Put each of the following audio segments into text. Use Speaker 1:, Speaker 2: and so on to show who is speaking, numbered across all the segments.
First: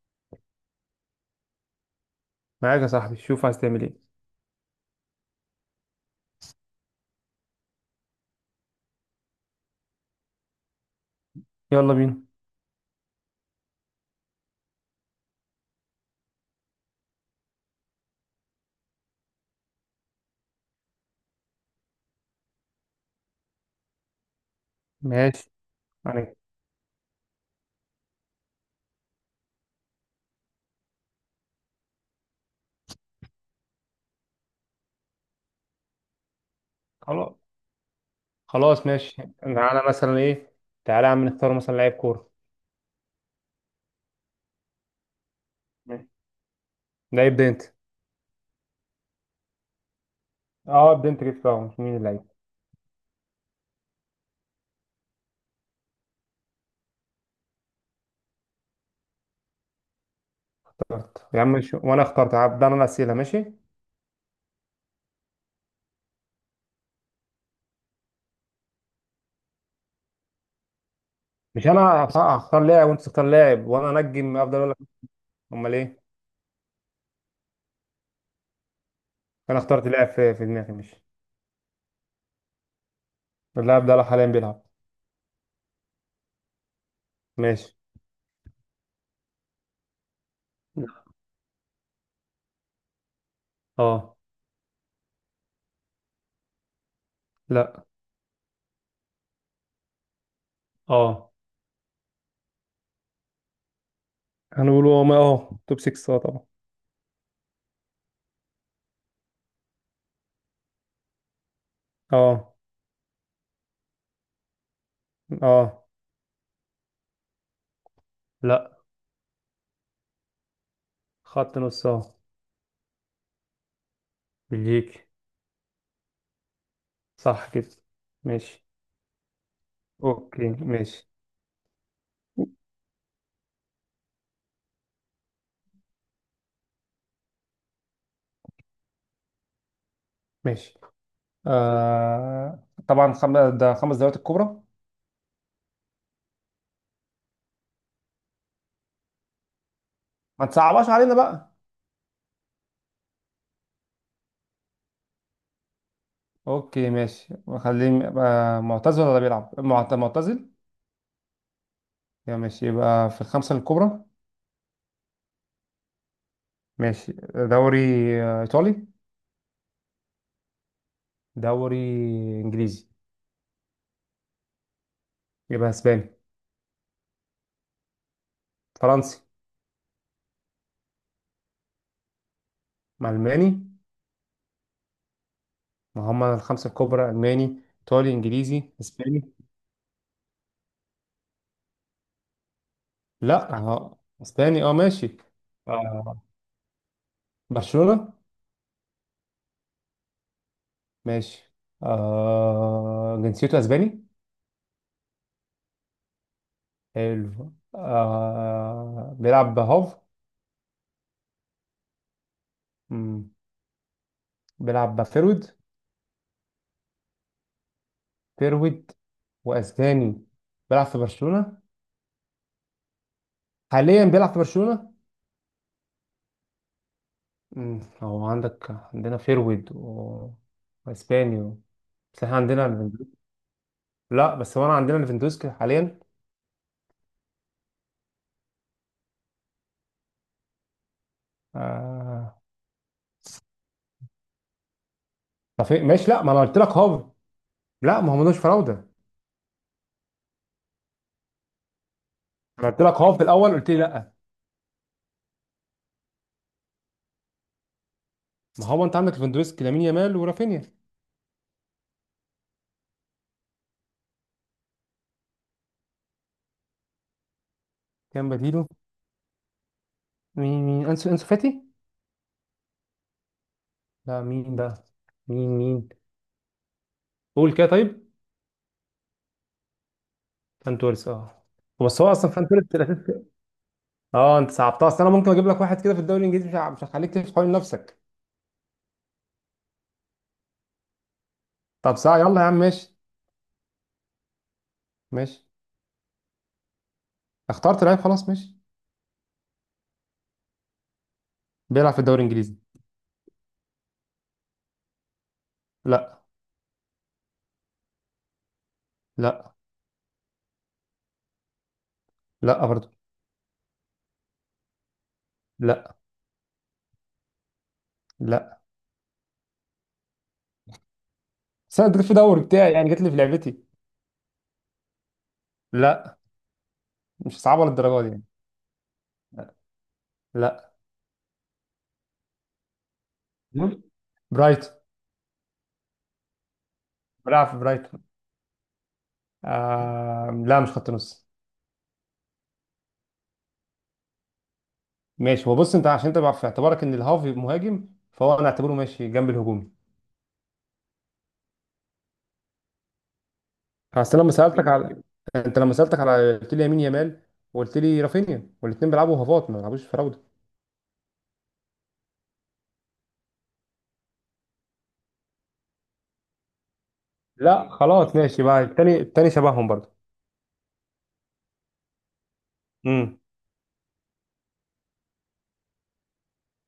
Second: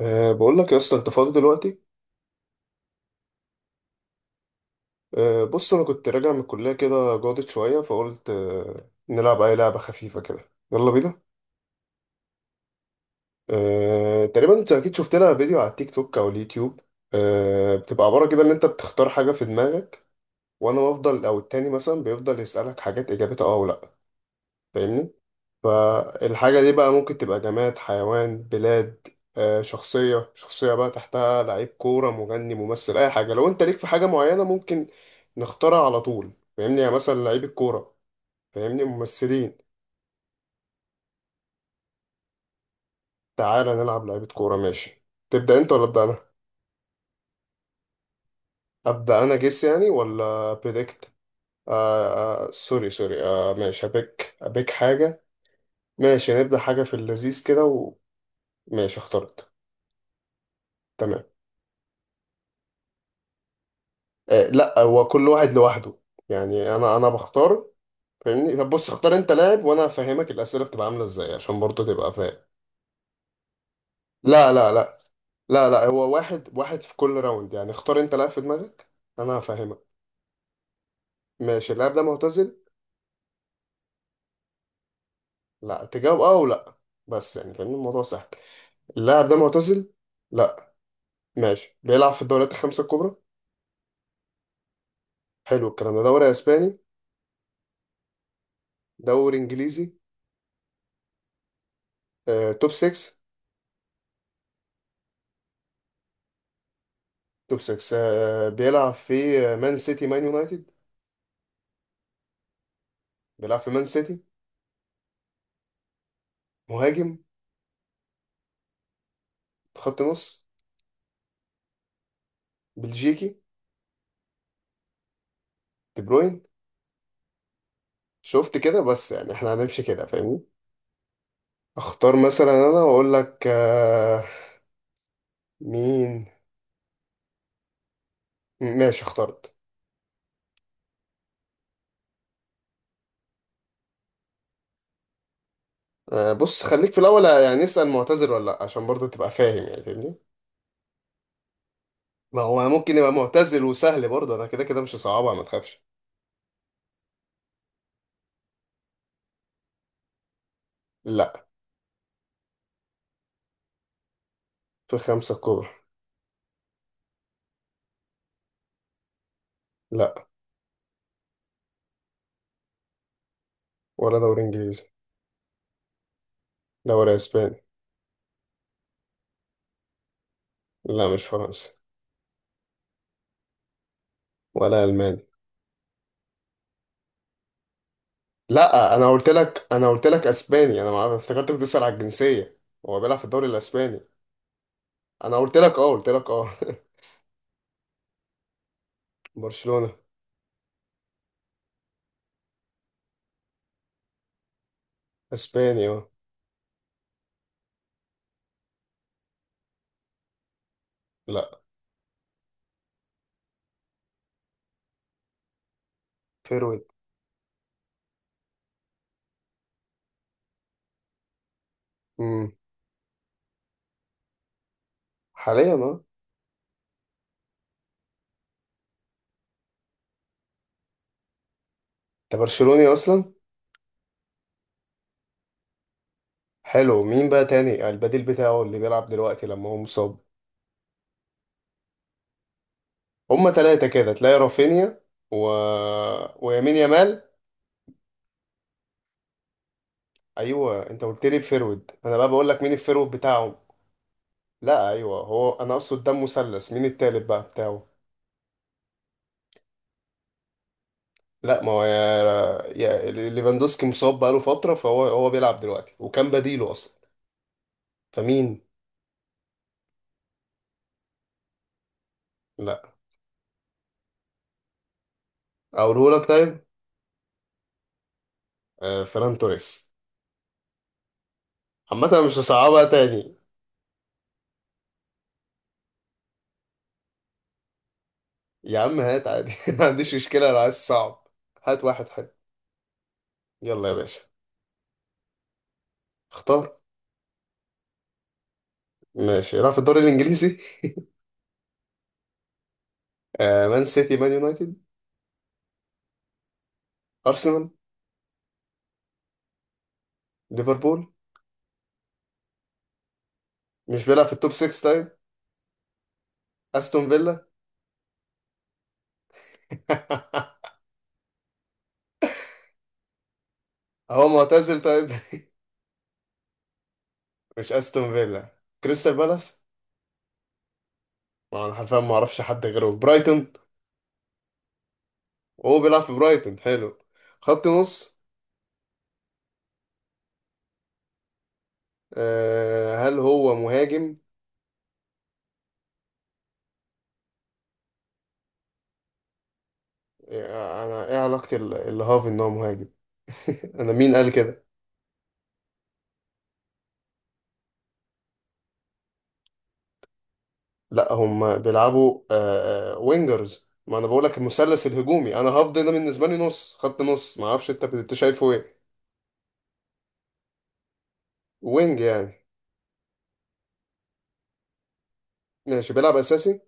Speaker 1: بقول لك يا اسطى، انت فاضي دلوقتي؟
Speaker 2: معاك يا صاحبي، شوف عايز تعمل ايه.
Speaker 1: بص انا كنت راجع من الكليه كده جاضت شويه فقلت نلعب اي لعبه خفيفه كده، يلا بينا.
Speaker 2: يلا بينا.
Speaker 1: تقريبا انت اكيد شفت لها فيديو على التيك توك او اليوتيوب. بتبقى عباره كده ان انت بتختار حاجه في دماغك، وانا بفضل او التاني مثلا بيفضل يسالك حاجات اجابتها اه ولا لا. فاهمني؟
Speaker 2: ماشي. يعني.
Speaker 1: فالحاجة دي بقى ممكن تبقى جماد، حيوان، بلاد، شخصية. شخصية بقى تحتها لعيب كورة، مغني، ممثل، أي حاجة. لو أنت ليك في حاجة معينة ممكن نختارها على طول، فاهمني؟ يعني مثلا
Speaker 2: خلاص.
Speaker 1: لعيب الكورة، فاهمني؟
Speaker 2: خلاص ماشي،
Speaker 1: ممثلين.
Speaker 2: انا مثلا ايه. تعالى يا عم نختار مثلا لعيب كوره.
Speaker 1: تعالى نلعب لعيبة كورة، ماشي؟ تبدأ أنت ولا أبدأ أنا؟
Speaker 2: ماشي. ده يبدا انت.
Speaker 1: أبدأ أنا، جيس يعني ولا
Speaker 2: اه، ابدا
Speaker 1: بريدكت؟
Speaker 2: انت كده. فاهم مين اللعيب؟
Speaker 1: آه. سوري سوري، ماشي، أبيك أبيك حاجة. ماشي، نبدأ حاجة في اللذيذ كده. وماشي، اخترت. تمام.
Speaker 2: يا عم شو. وانا اخترت، هبدا انا الاسئله ماشي.
Speaker 1: لا، هو كل واحد لوحده. يعني انا بختار، فاهمني؟ طب بص، اختار انت لاعب وانا هفهمك الاسئله بتبقى عامله ازاي عشان
Speaker 2: مش انا،
Speaker 1: برضه تبقى فاهم.
Speaker 2: هختار لاعب، وانت تختار لاعب، وانا انجم
Speaker 1: لا،
Speaker 2: افضل اقول
Speaker 1: لا،
Speaker 2: لك.
Speaker 1: لا. لا،
Speaker 2: امال
Speaker 1: لا،
Speaker 2: ايه.
Speaker 1: هو واحد واحد في كل راوند. يعني اختار انت لاعب في دماغك، انا
Speaker 2: انا اخترت
Speaker 1: هفهمك.
Speaker 2: لاعب في دماغي ماشي.
Speaker 1: ماشي، اللاعب ده معتزل؟
Speaker 2: اللاعب ده حاليا بيلعب.
Speaker 1: لا، تجاوب اه ولا. بس يعني فاهمني،
Speaker 2: ماشي.
Speaker 1: الموضوع سهل. اللاعب ده معتزل؟ لا. ماشي، بيلعب في الدوريات 5 الكبرى؟
Speaker 2: اه.
Speaker 1: حلو، الكلام ده دوري اسباني؟
Speaker 2: لا.
Speaker 1: دوري انجليزي؟
Speaker 2: اه.
Speaker 1: توب 6.
Speaker 2: هنقول توب 6، طبعا.
Speaker 1: توب 6، بيلعب في مان سيتي، مان يونايتد؟
Speaker 2: اه.
Speaker 1: بيلعب في مان سيتي؟
Speaker 2: اه.
Speaker 1: مهاجم؟
Speaker 2: لا.
Speaker 1: خط نص؟
Speaker 2: خط نص، اه.
Speaker 1: بلجيكي؟
Speaker 2: بلجيكي.
Speaker 1: دي بروين.
Speaker 2: صح كده.
Speaker 1: شفت
Speaker 2: ماشي.
Speaker 1: كده؟ بس يعني احنا هنمشي كده، فاهمني؟
Speaker 2: اوكي ماشي.
Speaker 1: اختار مثلا انا واقول لك مين. ماشي، اخترت.
Speaker 2: ماشي. طبعا ده خمس دوريات الكبرى.
Speaker 1: بص، خليك في الاول يعني اسال معتزل ولا لا، عشان برضه تبقى فاهم، يعني فاهمني.
Speaker 2: ما تصعبهاش علينا بقى.
Speaker 1: ما هو ممكن يبقى معتزل وسهل برضه، انا كده كده مش صعبة، ما تخافش.
Speaker 2: اوكي ماشي، خليه يبقى معتزل ولا بيلعب معتزل.
Speaker 1: لا.
Speaker 2: يا ماشي يبقى في الخمسة الكبرى.
Speaker 1: في 5 كورة.
Speaker 2: ماشي. دوري ايطالي؟
Speaker 1: لا،
Speaker 2: دوري انجليزي.
Speaker 1: ولا دوري انجليزي.
Speaker 2: يبقى اسباني.
Speaker 1: دوري اسباني.
Speaker 2: فرنسي.
Speaker 1: لا، مش فرنسي.
Speaker 2: مع الماني.
Speaker 1: ولا الماني.
Speaker 2: ما هم الخمسة الكبرى الماني ايطالي انجليزي
Speaker 1: لا، انا قلت
Speaker 2: اسباني.
Speaker 1: لك انا قلت لك اسباني، انا ما افتكرت بتسأل على الجنسيه. هو بيلعب في الدوري
Speaker 2: لا،
Speaker 1: الاسباني.
Speaker 2: اسباني، اه ماشي.
Speaker 1: انا قلت لك اه، قلت
Speaker 2: آه،
Speaker 1: لك اه.
Speaker 2: برشلونة.
Speaker 1: برشلونه.
Speaker 2: ماشي. جنسيته اسباني.
Speaker 1: اسباني اه.
Speaker 2: حلو. بيلعب هاف.
Speaker 1: لا.
Speaker 2: مم. بيلعب فيرود.
Speaker 1: فيرويد.
Speaker 2: فيرود واسباني، بيلعب في برشلونة.
Speaker 1: امم.
Speaker 2: حاليا بيلعب في برشلونة.
Speaker 1: حاليا اه.
Speaker 2: هو عندك. عندنا فيرود و... واسباني و... بس احنا
Speaker 1: انت
Speaker 2: عندنا
Speaker 1: برشلوني
Speaker 2: ليفاندوسكي.
Speaker 1: اصلا؟
Speaker 2: لا، بس هو انا عندنا ليفاندوسكي حاليا.
Speaker 1: حلو، مين بقى تاني يعني البديل بتاعه اللي بيلعب دلوقتي لما هو مصاب؟
Speaker 2: آه...
Speaker 1: هما 3 كده، تلاقي رافينيا و
Speaker 2: طب إيه؟ ماشي. لا، ما انا قلت لك
Speaker 1: ويمين
Speaker 2: هاف.
Speaker 1: يامال.
Speaker 2: لا، ما هو ملوش فراوده.
Speaker 1: ايوه انت قلت لي فيرويد، انا بقى بقول لك
Speaker 2: انا
Speaker 1: مين
Speaker 2: قلت لك
Speaker 1: الفيرويد
Speaker 2: هاف في الاول،
Speaker 1: بتاعهم.
Speaker 2: قلت لي لا.
Speaker 1: لا ايوه، هو انا اقصد ده مثلث، مين التالت بقى بتاعه.
Speaker 2: ما هو انت عندك ليفاندوسكي لامين يامال ورافينيا.
Speaker 1: لا، ما هو يا ليفاندوسكي مصاب بقاله فترة، فهو بيلعب دلوقتي وكان بديله أصلا.
Speaker 2: كان
Speaker 1: فمين؟
Speaker 2: بديله. مين انسو فاتي.
Speaker 1: لا.
Speaker 2: لا، مين بقى؟ مين.
Speaker 1: أقوله لك طيب.
Speaker 2: قول كده طيب.
Speaker 1: فران توريس.
Speaker 2: فان توريس، اه. بس
Speaker 1: عامة
Speaker 2: هو
Speaker 1: أنا
Speaker 2: اصلا
Speaker 1: مش
Speaker 2: فان توريس
Speaker 1: هصعبها
Speaker 2: الاساسي.
Speaker 1: تاني.
Speaker 2: اه، انت صعبتها، اصل انا ممكن اجيب لك واحد كده في الدوري الانجليزي، مش هخليك تلف حوالين نفسك.
Speaker 1: يا عم هات عادي، ما عنديش مشكلة لو عايز صعب. هات
Speaker 2: طب
Speaker 1: واحد
Speaker 2: ساعه
Speaker 1: حلو.
Speaker 2: يلا يا عم ماشي.
Speaker 1: يلا يا باشا.
Speaker 2: ماشي.
Speaker 1: اختار.
Speaker 2: اخترت لعيب، خلاص ماشي.
Speaker 1: ماشي، راح في الدوري الإنجليزي.
Speaker 2: بيلعب في الدوري الانجليزي.
Speaker 1: مان سيتي، مان يونايتد؟
Speaker 2: لا.
Speaker 1: أرسنال؟
Speaker 2: لا.
Speaker 1: ليفربول؟
Speaker 2: لا برضه.
Speaker 1: مش بيلعب في التوب 6 طيب؟
Speaker 2: لا.
Speaker 1: أستون فيلا؟
Speaker 2: لا. بس انا اديك في دوري بتاعي، يعني جت لي في لعبتي.
Speaker 1: هو معتزل طيب؟
Speaker 2: لا. مش صعبه
Speaker 1: مش
Speaker 2: للدرجه دي
Speaker 1: أستون
Speaker 2: يعني.
Speaker 1: فيلا؟ كريستال بالاس؟
Speaker 2: لا.
Speaker 1: ما انا حرفيا ما اعرفش حد غيره في برايتون.
Speaker 2: برايتون.
Speaker 1: وهو بيلعب في برايتون؟ حلو.
Speaker 2: بيلعب في
Speaker 1: خط
Speaker 2: برايتون.
Speaker 1: نص؟
Speaker 2: لا، مش خط نص.
Speaker 1: هل هو مهاجم؟
Speaker 2: ماشي، هو بص، انت عشان تبقى في اعتبارك ان الهاف مهاجم، فهو انا اعتبره ماشي جنب الهجومي.
Speaker 1: انا ايه علاقة الهاف ان هو مهاجم؟ انا مين
Speaker 2: اصل
Speaker 1: قال
Speaker 2: لما
Speaker 1: كده؟
Speaker 2: سالتك على، انت لما سالتك على قلت لي يمين يامال، وقلت لي رافينيا، والاثنين بيلعبوا هافات ما بيلعبوش فراوده.
Speaker 1: لا هم بيلعبوا وينجرز. ما انا بقول لك المثلث الهجومي، انا هاف ده بالنسبة لي نص خط نص، ما
Speaker 2: لا
Speaker 1: اعرفش انت
Speaker 2: خلاص ماشي
Speaker 1: شايفه
Speaker 2: بقى.
Speaker 1: ايه.
Speaker 2: التاني التاني شبههم برضه.
Speaker 1: وينج يعني.
Speaker 2: امم.
Speaker 1: ماشي، بيلعب اساسي؟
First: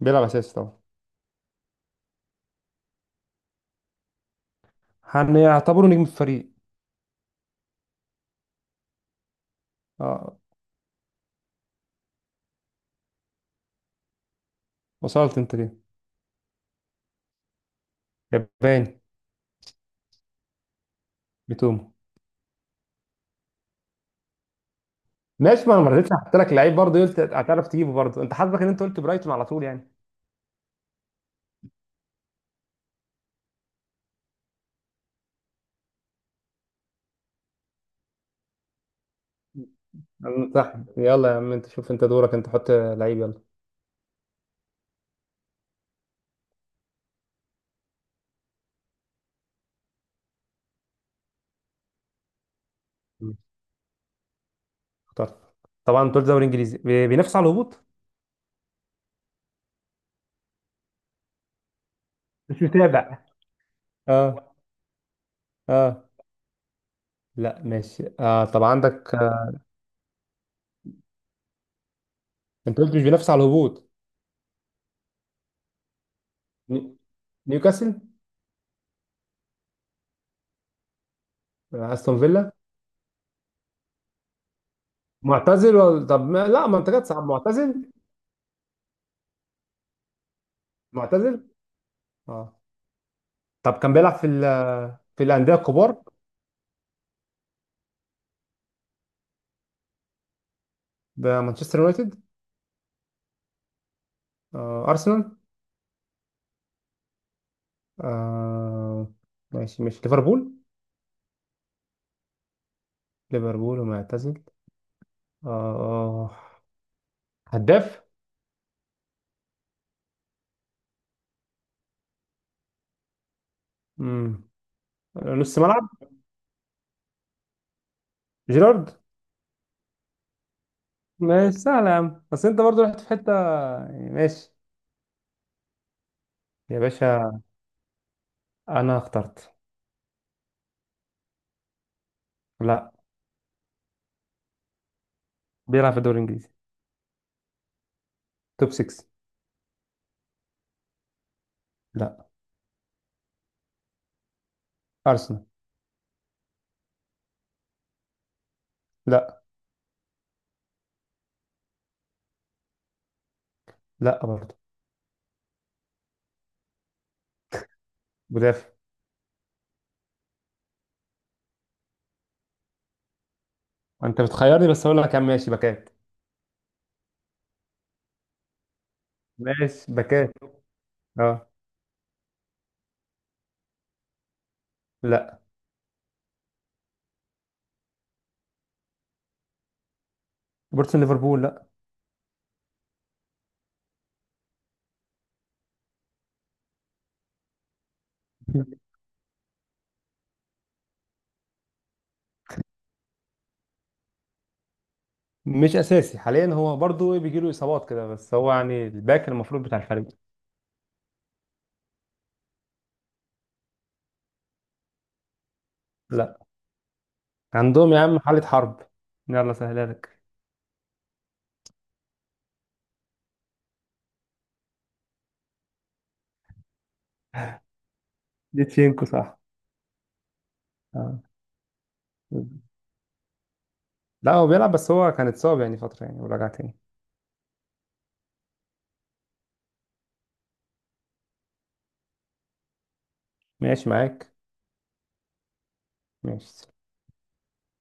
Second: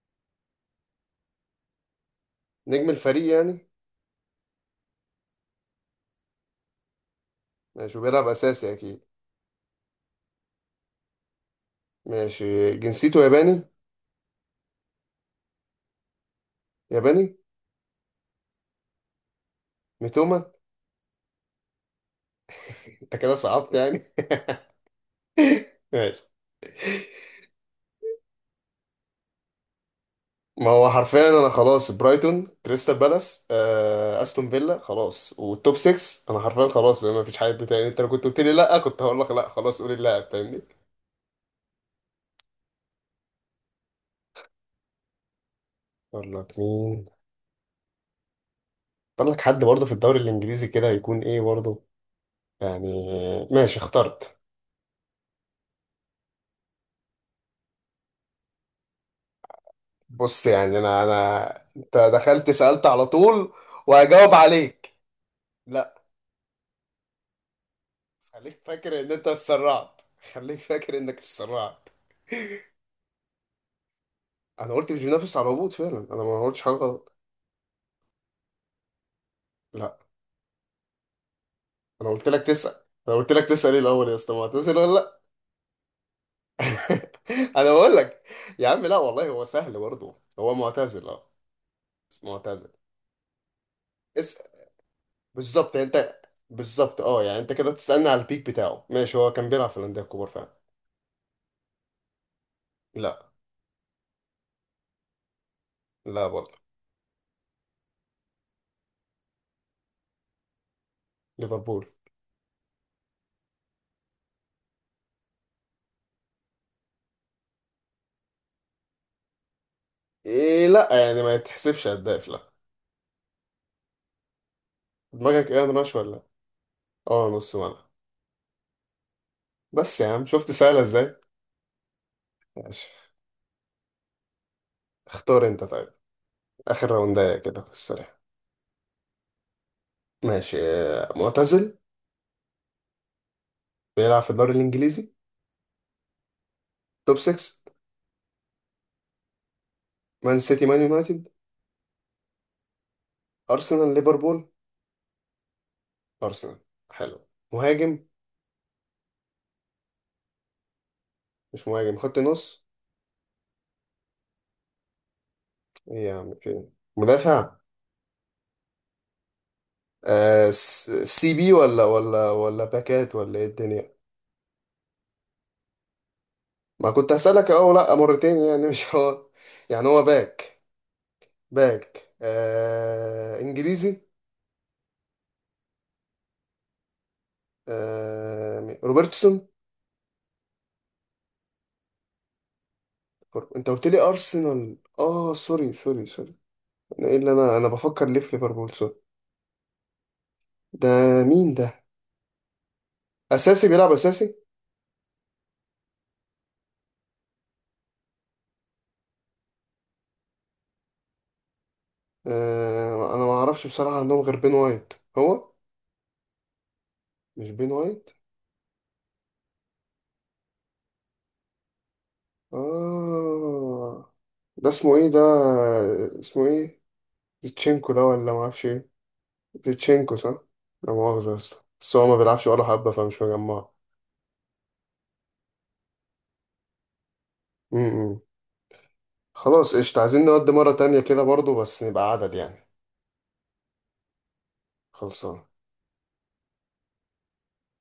Speaker 2: بيلعب اساسي طبعا.
Speaker 1: نجم الفريق يعني؟
Speaker 2: هنعتبره نجم الفريق.
Speaker 1: ماشي، بيلعب اساسي اكيد.
Speaker 2: اه.
Speaker 1: ماشي، جنسيته ياباني؟
Speaker 2: وصلت انت ليه؟
Speaker 1: ياباني.
Speaker 2: ياباني.
Speaker 1: ميتوما.
Speaker 2: بتوم.
Speaker 1: انت كده صعبت يعني.
Speaker 2: ماشي، ما انا ما رضيتش
Speaker 1: ماشي.
Speaker 2: احط لك لعيب، برضه قلت هتعرف تجيبه برضه، انت حظك ان انت قلت برايتون على طول يعني.
Speaker 1: ما هو حرفيا انا خلاص برايتون، كريستال بالاس، استون فيلا خلاص، والتوب 6 انا حرفيا خلاص، ما فيش حد تاني. انت لو كنت قلت لي لا كنت هقول لك لا، خلاص قول اللاعب، فاهمني؟
Speaker 2: صح، يلا يا عم، انت شوف، انت دورك، انت حط لعيب يلا.
Speaker 1: اقول لك مين؟ اختار لك حد برضه في الدوري الانجليزي كده هيكون ايه برضه، يعني. ماشي، اخترت.
Speaker 2: طب. طبعا دول دوري انجليزي بينافس على الهبوط.
Speaker 1: بص يعني، انا انا انت دخلت
Speaker 2: مش
Speaker 1: سألت على
Speaker 2: متابع.
Speaker 1: طول وهجاوب
Speaker 2: اه.
Speaker 1: عليك. لا.
Speaker 2: اه. لا. ماشي،
Speaker 1: خليك
Speaker 2: طب
Speaker 1: فاكر ان
Speaker 2: عندك
Speaker 1: انت
Speaker 2: آه.
Speaker 1: اتسرعت. خليك فاكر انك اتسرعت.
Speaker 2: انت قلت مش بينافس على الهبوط.
Speaker 1: انا قلت مش بينافس على الهبوط، فعلا انا ما قلتش حاجه
Speaker 2: ني-
Speaker 1: غلط.
Speaker 2: نيوكاسل.
Speaker 1: لا. انا
Speaker 2: استون
Speaker 1: قلت لك
Speaker 2: فيلا.
Speaker 1: تسال، انا قلت لك تسال ايه الاول يا اسطى، ما هتسال ولا لا؟
Speaker 2: معتزل ولا طب ما... لا، ما انت كده صعب.
Speaker 1: انا
Speaker 2: معتزل؟
Speaker 1: بقول لك. يا عم لا والله، هو سهل برضه، هو معتزل اه.
Speaker 2: معتزل.
Speaker 1: بس
Speaker 2: اه.
Speaker 1: معتزل.
Speaker 2: طب كان بيلعب في ال...
Speaker 1: اسال.
Speaker 2: في الانديه
Speaker 1: بالظبط يعني
Speaker 2: الكبار.
Speaker 1: انت. بالظبط اه، يعني انت كده بتسالني على البيك بتاعه. ماشي، هو كان بيلعب في الانديه الكبار فعلا.
Speaker 2: بمانشستر يونايتد؟
Speaker 1: لا.
Speaker 2: ارسنال؟
Speaker 1: لا برضه.
Speaker 2: آه ماشي ماشي، ليفربول.
Speaker 1: ليفربول.
Speaker 2: ليفربول ومعتزل. اه. هداف؟
Speaker 1: إيه لا يعني، ما يتحسبش هداف لا.
Speaker 2: مم.
Speaker 1: دماغك
Speaker 2: نص
Speaker 1: ايه،
Speaker 2: ملعب.
Speaker 1: ناش ولا؟ اه نص ملعب.
Speaker 2: جيرارد.
Speaker 1: بس يا عم شفت سهله ازاي.
Speaker 2: ماشي، سهلة يا عم، بس انت برضو
Speaker 1: ماشي.
Speaker 2: رحت في حتة يعني ماشي.
Speaker 1: اختار انت طيب.
Speaker 2: يا
Speaker 1: اخر راوندايه
Speaker 2: باشا.
Speaker 1: كده في السريع.
Speaker 2: انا اخترت.
Speaker 1: ماشي، معتزل؟
Speaker 2: لا.
Speaker 1: بيلعب في الدوري الانجليزي؟
Speaker 2: بيلعب في الدوري الانجليزي.
Speaker 1: توب 6؟
Speaker 2: توب 6.
Speaker 1: مان سيتي، مان يونايتد؟
Speaker 2: لا.
Speaker 1: ارسنال، ليفربول؟
Speaker 2: ارسنال.
Speaker 1: ارسنال؟ حلو. مهاجم؟
Speaker 2: لا.
Speaker 1: مش مهاجم، خط نص؟
Speaker 2: لا برضو.
Speaker 1: إيه يا عم، في. مدافع؟
Speaker 2: مدافع.
Speaker 1: سي بي ولا باكات ولا ايه الدنيا؟
Speaker 2: انت بتخيرني، بس اقول لك يا عم ماشي، باكات.
Speaker 1: ما كنت هسألك اه لا، مرتين يعني مش هو. يعني
Speaker 2: ماشي،
Speaker 1: هو
Speaker 2: باكات.
Speaker 1: باك.
Speaker 2: اه.
Speaker 1: باك انجليزي؟
Speaker 2: لا.
Speaker 1: روبرتسون؟
Speaker 2: روبرتسون ليفربول، لا.
Speaker 1: انت قلت لي ارسنال، اه سوري سوري سوري. ايه اللي انا بفكر ليه في ليفربول، سوري. ده، مين ده؟ اساسي، بيلعب اساسي؟
Speaker 2: مش اساسي حاليا، هو برضو بيجي له اصابات كده، بس هو يعني الباك المفروض بتاع الفريق.
Speaker 1: انا ما اعرفش بصراحه، عندهم غير بين وايت. هو،
Speaker 2: لا.
Speaker 1: مش بين
Speaker 2: عندهم يا
Speaker 1: وايت؟
Speaker 2: عم حالة حرب. يلا سهلها لك.
Speaker 1: اه. ده اسمه ايه ده؟ اسمه ايه؟ زيتشينكو ده، ولا ما اعرفش ايه؟
Speaker 2: ليتشينكو صح.
Speaker 1: زيتشينكو صح. لا
Speaker 2: آه.
Speaker 1: مؤاخذه يا اسطى، بس هو ما بيلعبش ولا حبه، فمش مجمعه.
Speaker 2: لا، هو بيلعب، بس هو كان اتصاب يعني فترة يعني ورجع تاني.
Speaker 1: م- م. خلاص قشطة، عايزين نودي مرة تانية كده برضو بس نبقى عدد يعني.
Speaker 2: ماشي معاك.
Speaker 1: خلصان.
Speaker 2: ماشي.